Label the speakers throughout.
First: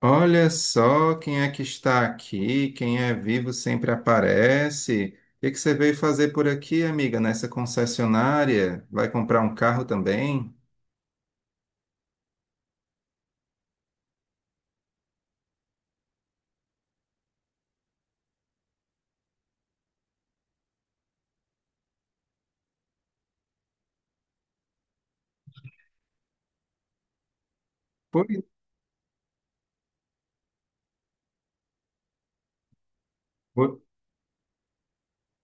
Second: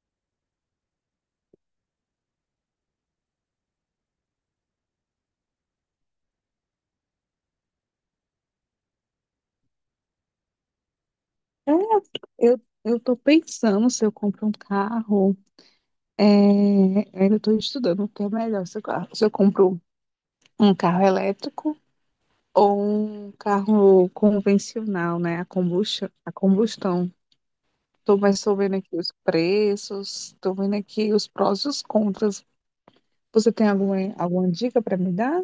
Speaker 1: Olha só quem é que está aqui, quem é vivo sempre aparece. O que que você veio fazer por aqui, amiga, nessa concessionária? Vai comprar um carro também?
Speaker 2: É, eu tô pensando se eu compro um carro, é, ainda estou estudando o que é melhor, se eu compro um carro elétrico ou um carro convencional, né, a combustão.
Speaker 1: Pois,
Speaker 2: Tô vendo aqui os preços. Estou vendo aqui os prós e os contras. Você tem alguma dica para me dar?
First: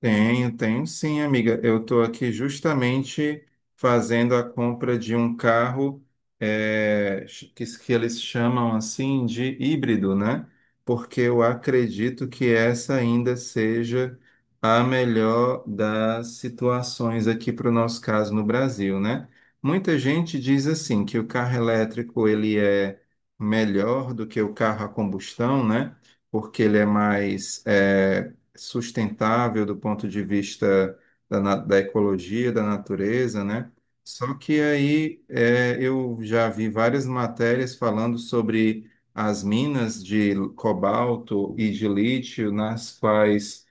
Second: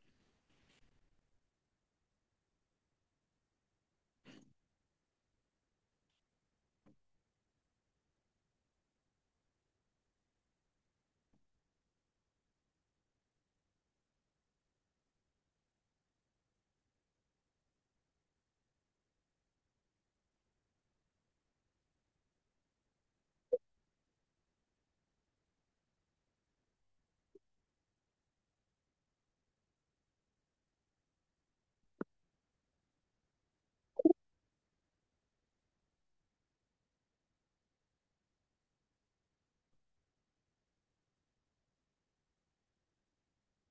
Speaker 1: tenho, tenho sim, amiga. Eu estou aqui justamente fazendo a compra de um carro que eles chamam assim de híbrido, né? Porque eu acredito que essa ainda seja a melhor das situações aqui para o nosso caso no Brasil, né? Muita gente diz assim que o carro elétrico ele é melhor do que o carro a combustão, né? Porque ele é mais sustentável do ponto de vista da ecologia, da natureza, né? Só que aí é, eu já vi várias matérias falando sobre as minas de cobalto e de lítio, nas quais,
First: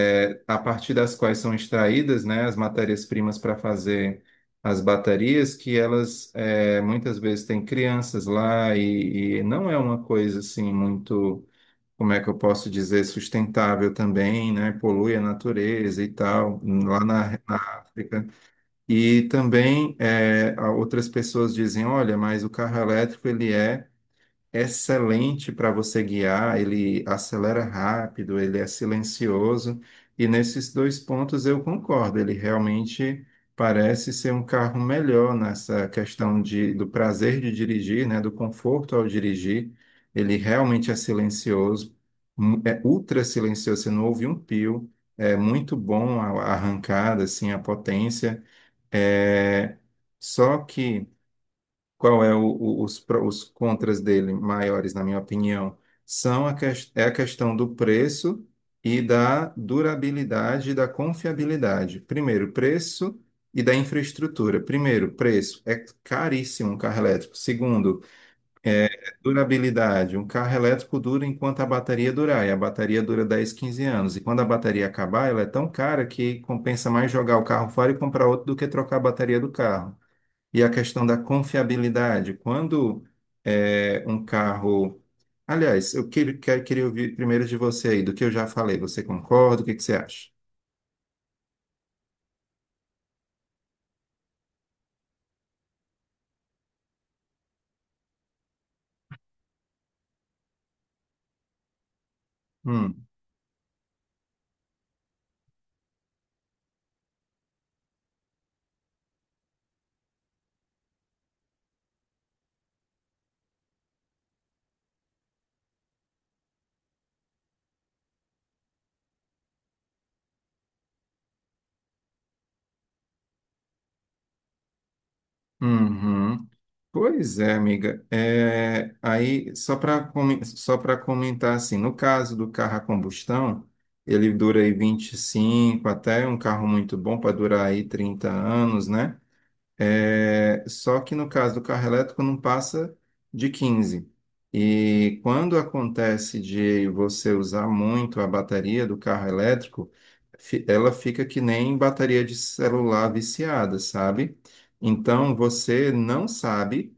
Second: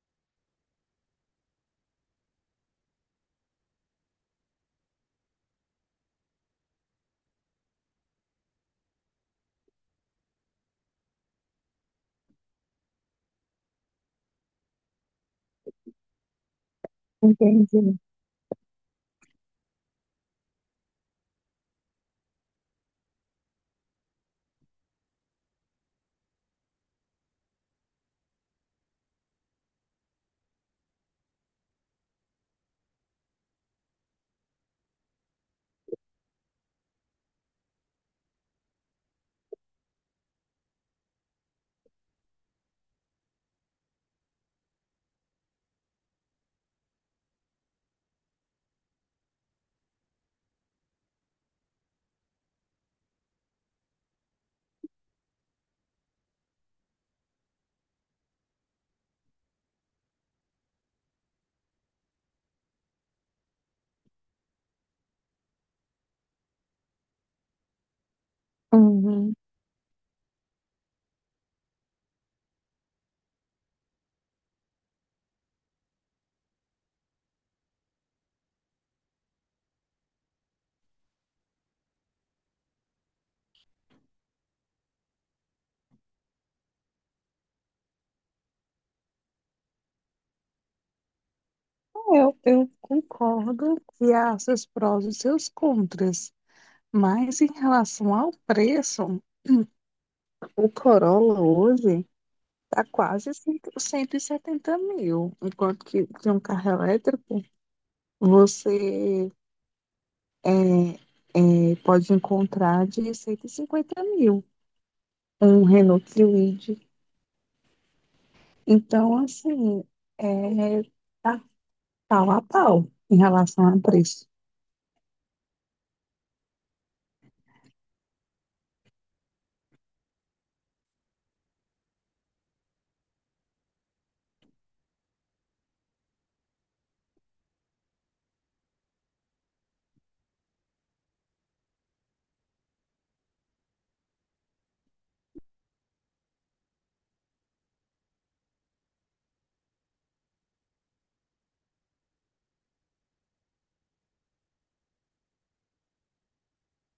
Speaker 1: é, a partir das quais são extraídas, né, as matérias-primas para fazer as baterias, que elas é, muitas vezes têm crianças lá e não é uma coisa assim muito, como é que eu posso dizer, sustentável também, né? Polui a natureza e tal, lá na
Speaker 2: Entendi.
Speaker 1: África. E também outras pessoas dizem, olha, mas o carro elétrico ele é excelente para você guiar, ele acelera rápido, ele é silencioso, e nesses dois pontos eu concordo, ele realmente parece ser um carro melhor nessa questão de, do prazer de dirigir, né, do conforto ao dirigir, ele realmente é silencioso, é ultra silencioso, você não ouve um pio, é muito bom a arrancada, assim, a potência, é... Só que qual é os, os contras dele maiores, na minha opinião? São a, é a questão do preço e da durabilidade e da confiabilidade. Primeiro, preço e da infraestrutura. Primeiro, preço. É caríssimo um carro elétrico. Segundo,
Speaker 2: Uhum.
Speaker 1: durabilidade. Um carro elétrico dura enquanto a bateria durar. E a bateria dura dez, quinze anos. E quando a bateria acabar, ela é tão cara que compensa mais jogar o carro fora e comprar outro do que trocar a bateria do carro. E a questão da confiabilidade. Quando um carro. Aliás, eu queria ouvir primeiro de você aí, do que eu já falei. Você concorda? O que que você acha?
Speaker 2: Eu concordo que há seus prós e seus contras, mas em relação ao preço, o Corolla hoje tá
Speaker 1: Hum,
Speaker 2: quase 100 170 mil, enquanto que de um carro elétrico você pode encontrar de 150 mil, um Renault Kwid. Então, assim, é, tá pau a pau em relação a preço.
Speaker 1: uhum. Pois é, amiga. É, aí, só para comentar assim, no caso do carro a combustão, ele dura aí 25, até um carro muito bom para durar aí 30 anos, né? É, só que no caso do carro elétrico não passa de 15. E quando acontece de você usar muito a bateria do carro elétrico, ela fica que nem bateria de celular viciada, sabe? Então você não sabe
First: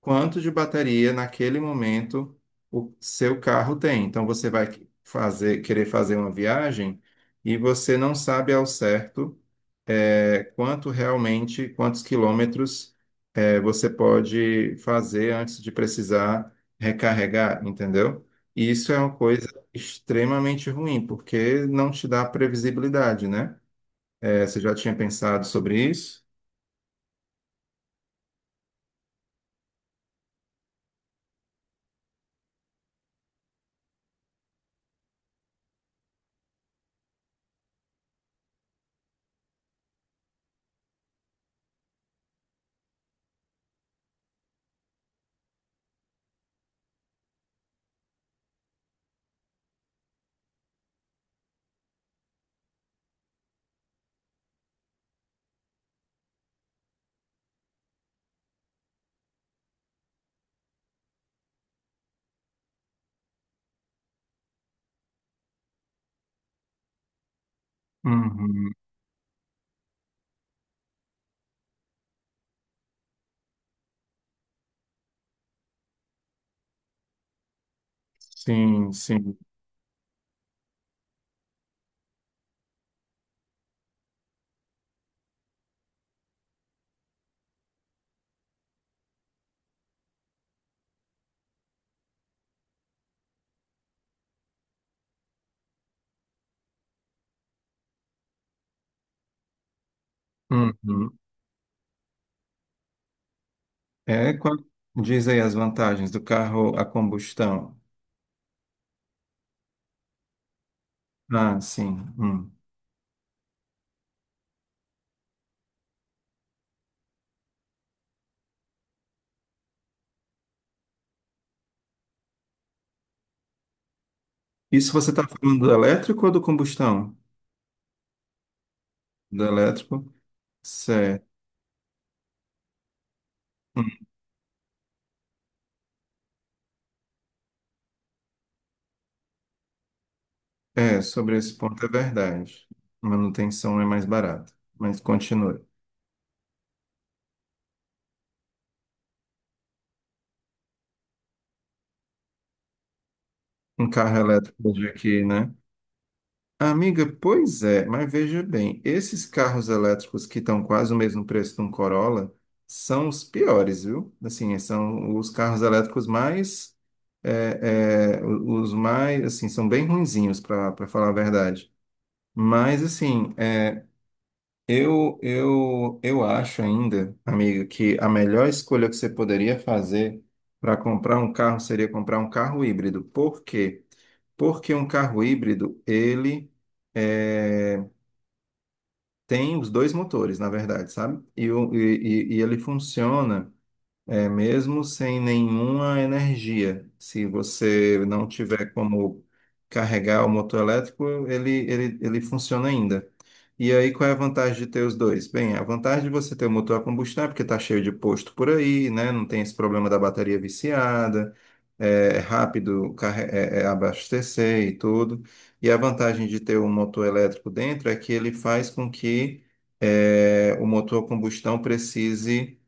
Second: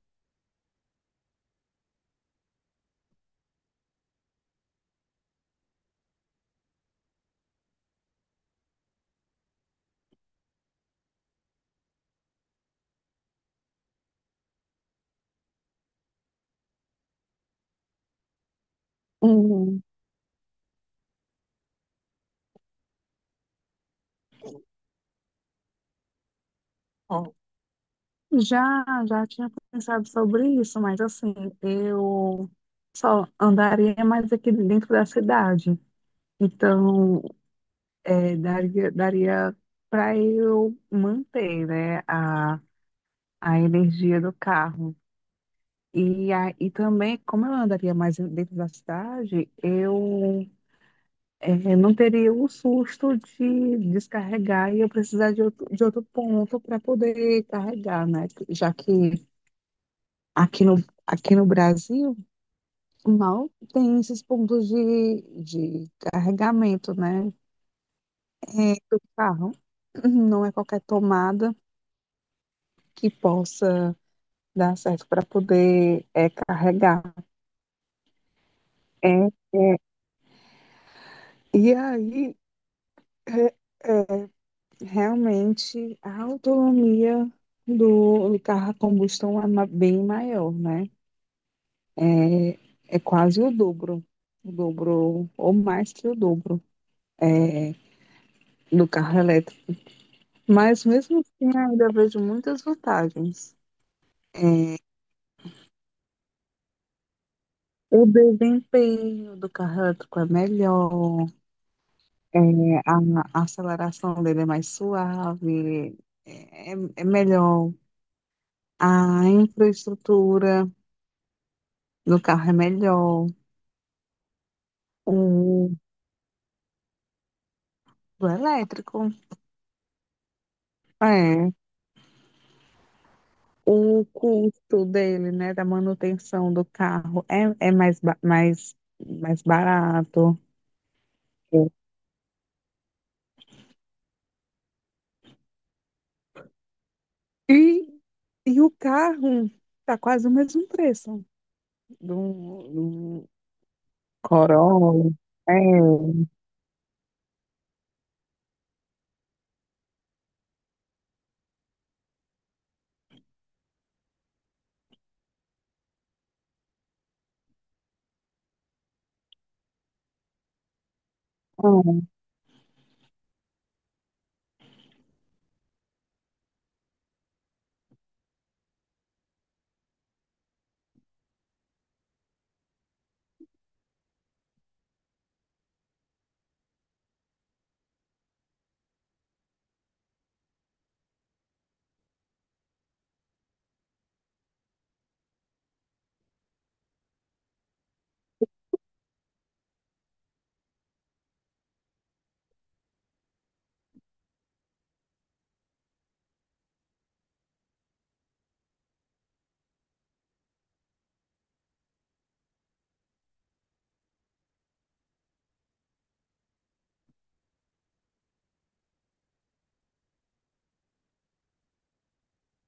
Speaker 1: quanto de bateria naquele momento o seu carro tem. Então você vai fazer, querer fazer uma viagem e você não sabe ao certo, quanto realmente, quantos quilômetros, você pode fazer antes de precisar recarregar, entendeu? E isso é uma coisa
Speaker 2: Hum,
Speaker 1: extremamente ruim, porque não te dá previsibilidade, né? É, você já tinha pensado sobre isso?
Speaker 2: ó, já, já tinha pensado sobre isso, mas assim, eu só andaria mais aqui dentro da cidade. Então, daria para eu manter, né, a energia do carro. E, e também, como eu andaria mais dentro da cidade, eu não teria o susto de descarregar e eu precisar de outro ponto para poder carregar, né? Já que aqui no, aqui no Brasil mal tem esses pontos de carregamento, né,
Speaker 1: Uhum.
Speaker 2: do carro. Não é qualquer tomada que possa dar certo para poder carregar.
Speaker 1: Sim,
Speaker 2: É,
Speaker 1: sim.
Speaker 2: e aí, é, é, realmente, a autonomia do carro a combustão é bem maior, né? É, é quase o dobro, ou mais que o dobro, é, do carro elétrico. Mas
Speaker 1: Uhum.
Speaker 2: mesmo assim, ainda vejo muitas vantagens.
Speaker 1: É quando
Speaker 2: É,
Speaker 1: diz aí as vantagens do carro a combustão.
Speaker 2: o desempenho do carro elétrico é melhor.
Speaker 1: Ah, sim.
Speaker 2: É,
Speaker 1: Hum.
Speaker 2: a aceleração dele é mais suave, é melhor. A infraestrutura do carro é melhor.
Speaker 1: Isso você está falando do
Speaker 2: O
Speaker 1: elétrico ou do combustão?
Speaker 2: do elétrico,
Speaker 1: Do elétrico? Certo.
Speaker 2: é. O custo dele, né, da manutenção do carro é mais, mais barato.
Speaker 1: É, sobre esse ponto é verdade. Manutenção é mais barata. Mas continue.
Speaker 2: E, e o carro tá quase o mesmo preço do, do
Speaker 1: Um carro elétrico de
Speaker 2: Corolla.
Speaker 1: aqui, né?
Speaker 2: É.
Speaker 1: Amiga, pois é, mas veja bem, esses carros elétricos que estão quase o mesmo preço de um Corolla são os piores, viu? Assim, são os carros elétricos mais, os mais, assim, são bem ruinzinhos, para falar a verdade. Mas, assim, eu acho ainda, amigo, que a melhor escolha que você poderia fazer para comprar um carro seria comprar um carro híbrido. Por quê? Porque um carro híbrido, ele eh, tem os dois motores, na verdade, sabe? E, e ele funciona. É, mesmo sem nenhuma energia, se você não tiver como carregar o motor elétrico, ele funciona ainda. E aí, qual é a vantagem de ter os dois? Bem, a vantagem de você ter o motor a combustão é porque está cheio de posto por aí, né? Não tem esse problema da bateria viciada, é é abastecer e tudo. E a vantagem de ter um motor elétrico dentro é que ele faz com que, o motor a combustão precise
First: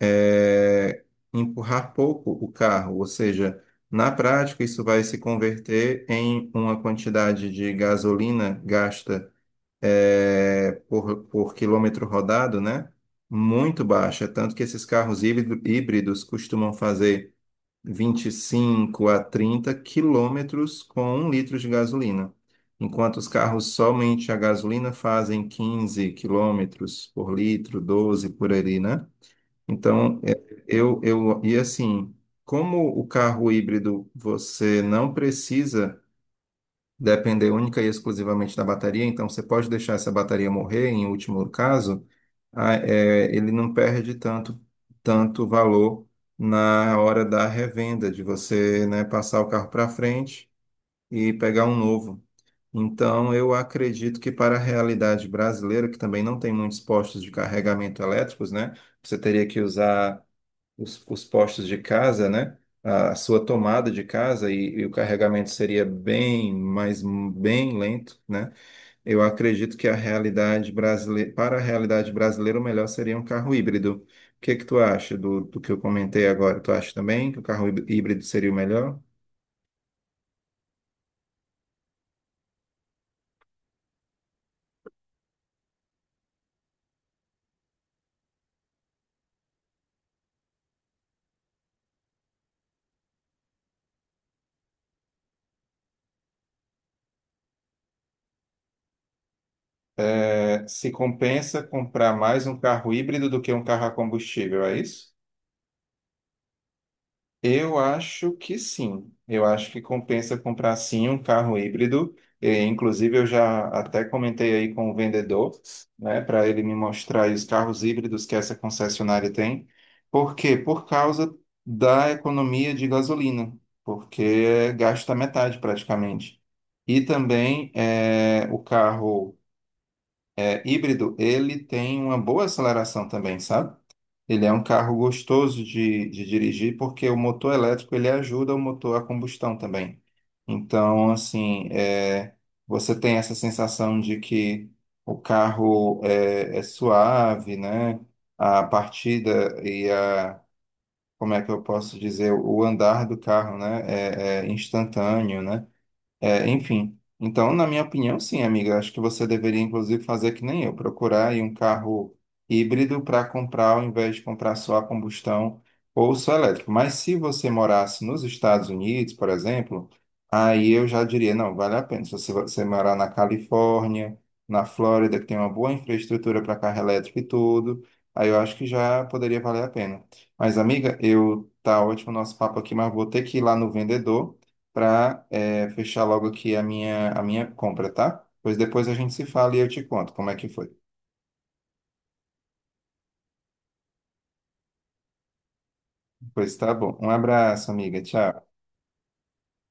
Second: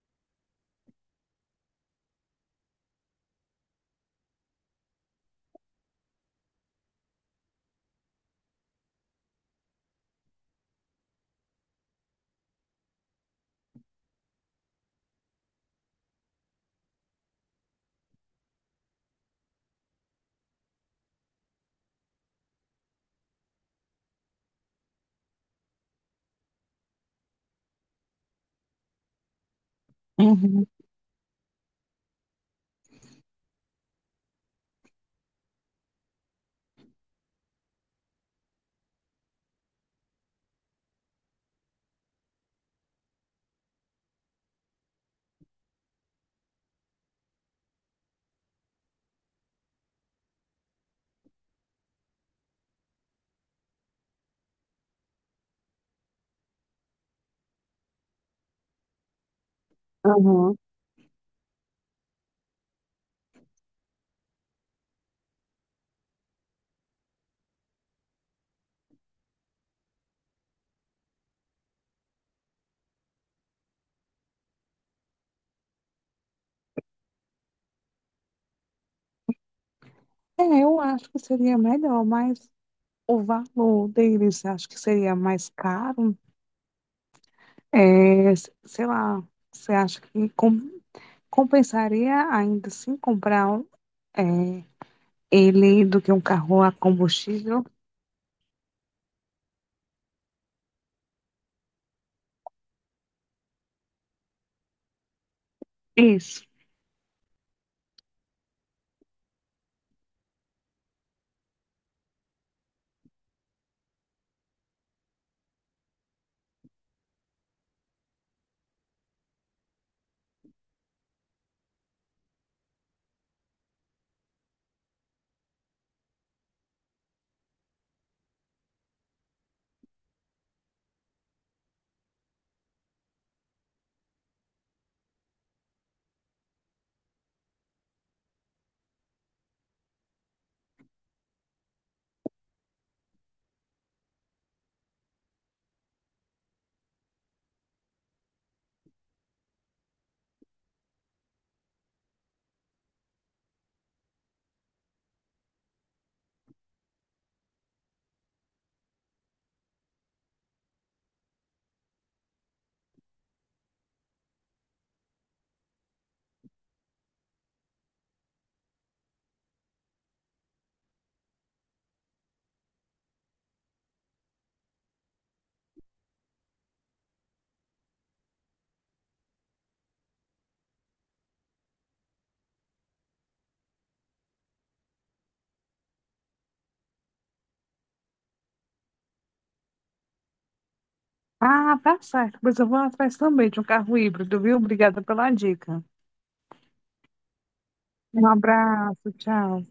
Speaker 1: é, empurrar pouco o carro, ou seja, na prática isso vai se converter em uma quantidade de gasolina gasta, por quilômetro rodado, né? Muito baixa. É tanto que esses híbridos costumam fazer 25 a 30 quilômetros com 1 litro de gasolina, enquanto os carros somente a gasolina fazem 15 quilômetros por litro, 12 por ali, né? Então, é,
Speaker 2: Uhum,
Speaker 1: eu, e assim, como o carro híbrido você não precisa depender única e exclusivamente da bateria, então você pode deixar essa bateria morrer, em último caso, ele não perde tanto, tanto valor na hora da revenda, de você, né, passar o carro para frente e pegar um novo. Então, eu acredito que para a realidade brasileira, que também não tem muitos postos de carregamento elétricos, né, você teria que usar
Speaker 2: uhum.
Speaker 1: os postos de casa, né? A sua tomada de casa e o carregamento seria bem, mas bem lento, né? Eu acredito que a realidade brasileira, para a realidade brasileira, o melhor seria um carro híbrido. O que que tu acha do que eu comentei agora? Tu acha também que o carro híbrido seria o melhor?
Speaker 2: É, eu acho que seria melhor, mas o valor deles, você acha que seria mais caro? É, sei lá, você acha que compensaria ainda assim comprar um, é, ele do que um carro a combustível?
Speaker 1: É, se compensa comprar mais um carro híbrido do que um carro a combustível, é isso?
Speaker 2: Isso.
Speaker 1: Eu acho que sim. Eu acho que compensa comprar sim um carro híbrido. E, inclusive, eu já até comentei aí com o vendedor, né, para ele me mostrar aí os carros híbridos que essa concessionária tem. Por quê? Por causa da economia de gasolina, porque gasta metade praticamente. E também é, o carro híbrido, ele tem uma boa aceleração também, sabe? Ele é um carro gostoso de dirigir porque o motor elétrico ele ajuda o motor a combustão também. Então, assim, é, você tem essa sensação de que o carro é, é suave, né? A partida e a, como é que eu posso dizer, o andar do carro, né? É, é instantâneo, né? É, enfim. Então, na minha opinião, sim, amiga. Acho que você deveria, inclusive, fazer que nem eu, procurar aí um carro híbrido para comprar, ao invés de comprar só a combustão ou só elétrico. Mas se você morasse nos Estados Unidos, por exemplo, aí eu já diria, não, vale a pena. Se você, você morar na Califórnia, na Flórida, que tem uma boa infraestrutura para carro elétrico e tudo, aí eu acho que já poderia valer a pena. Mas, amiga, eu tá ótimo o nosso papo aqui, mas vou ter que ir lá no vendedor para fechar logo aqui a minha compra, tá? Pois depois a gente se fala e eu te conto como é que foi.
Speaker 2: Ah, tá certo. Pois eu vou atrás também de um carro híbrido, viu? Obrigada pela dica.
Speaker 1: Pois tá bom. Um abraço, amiga.
Speaker 2: Um
Speaker 1: Tchau.
Speaker 2: abraço, tchau.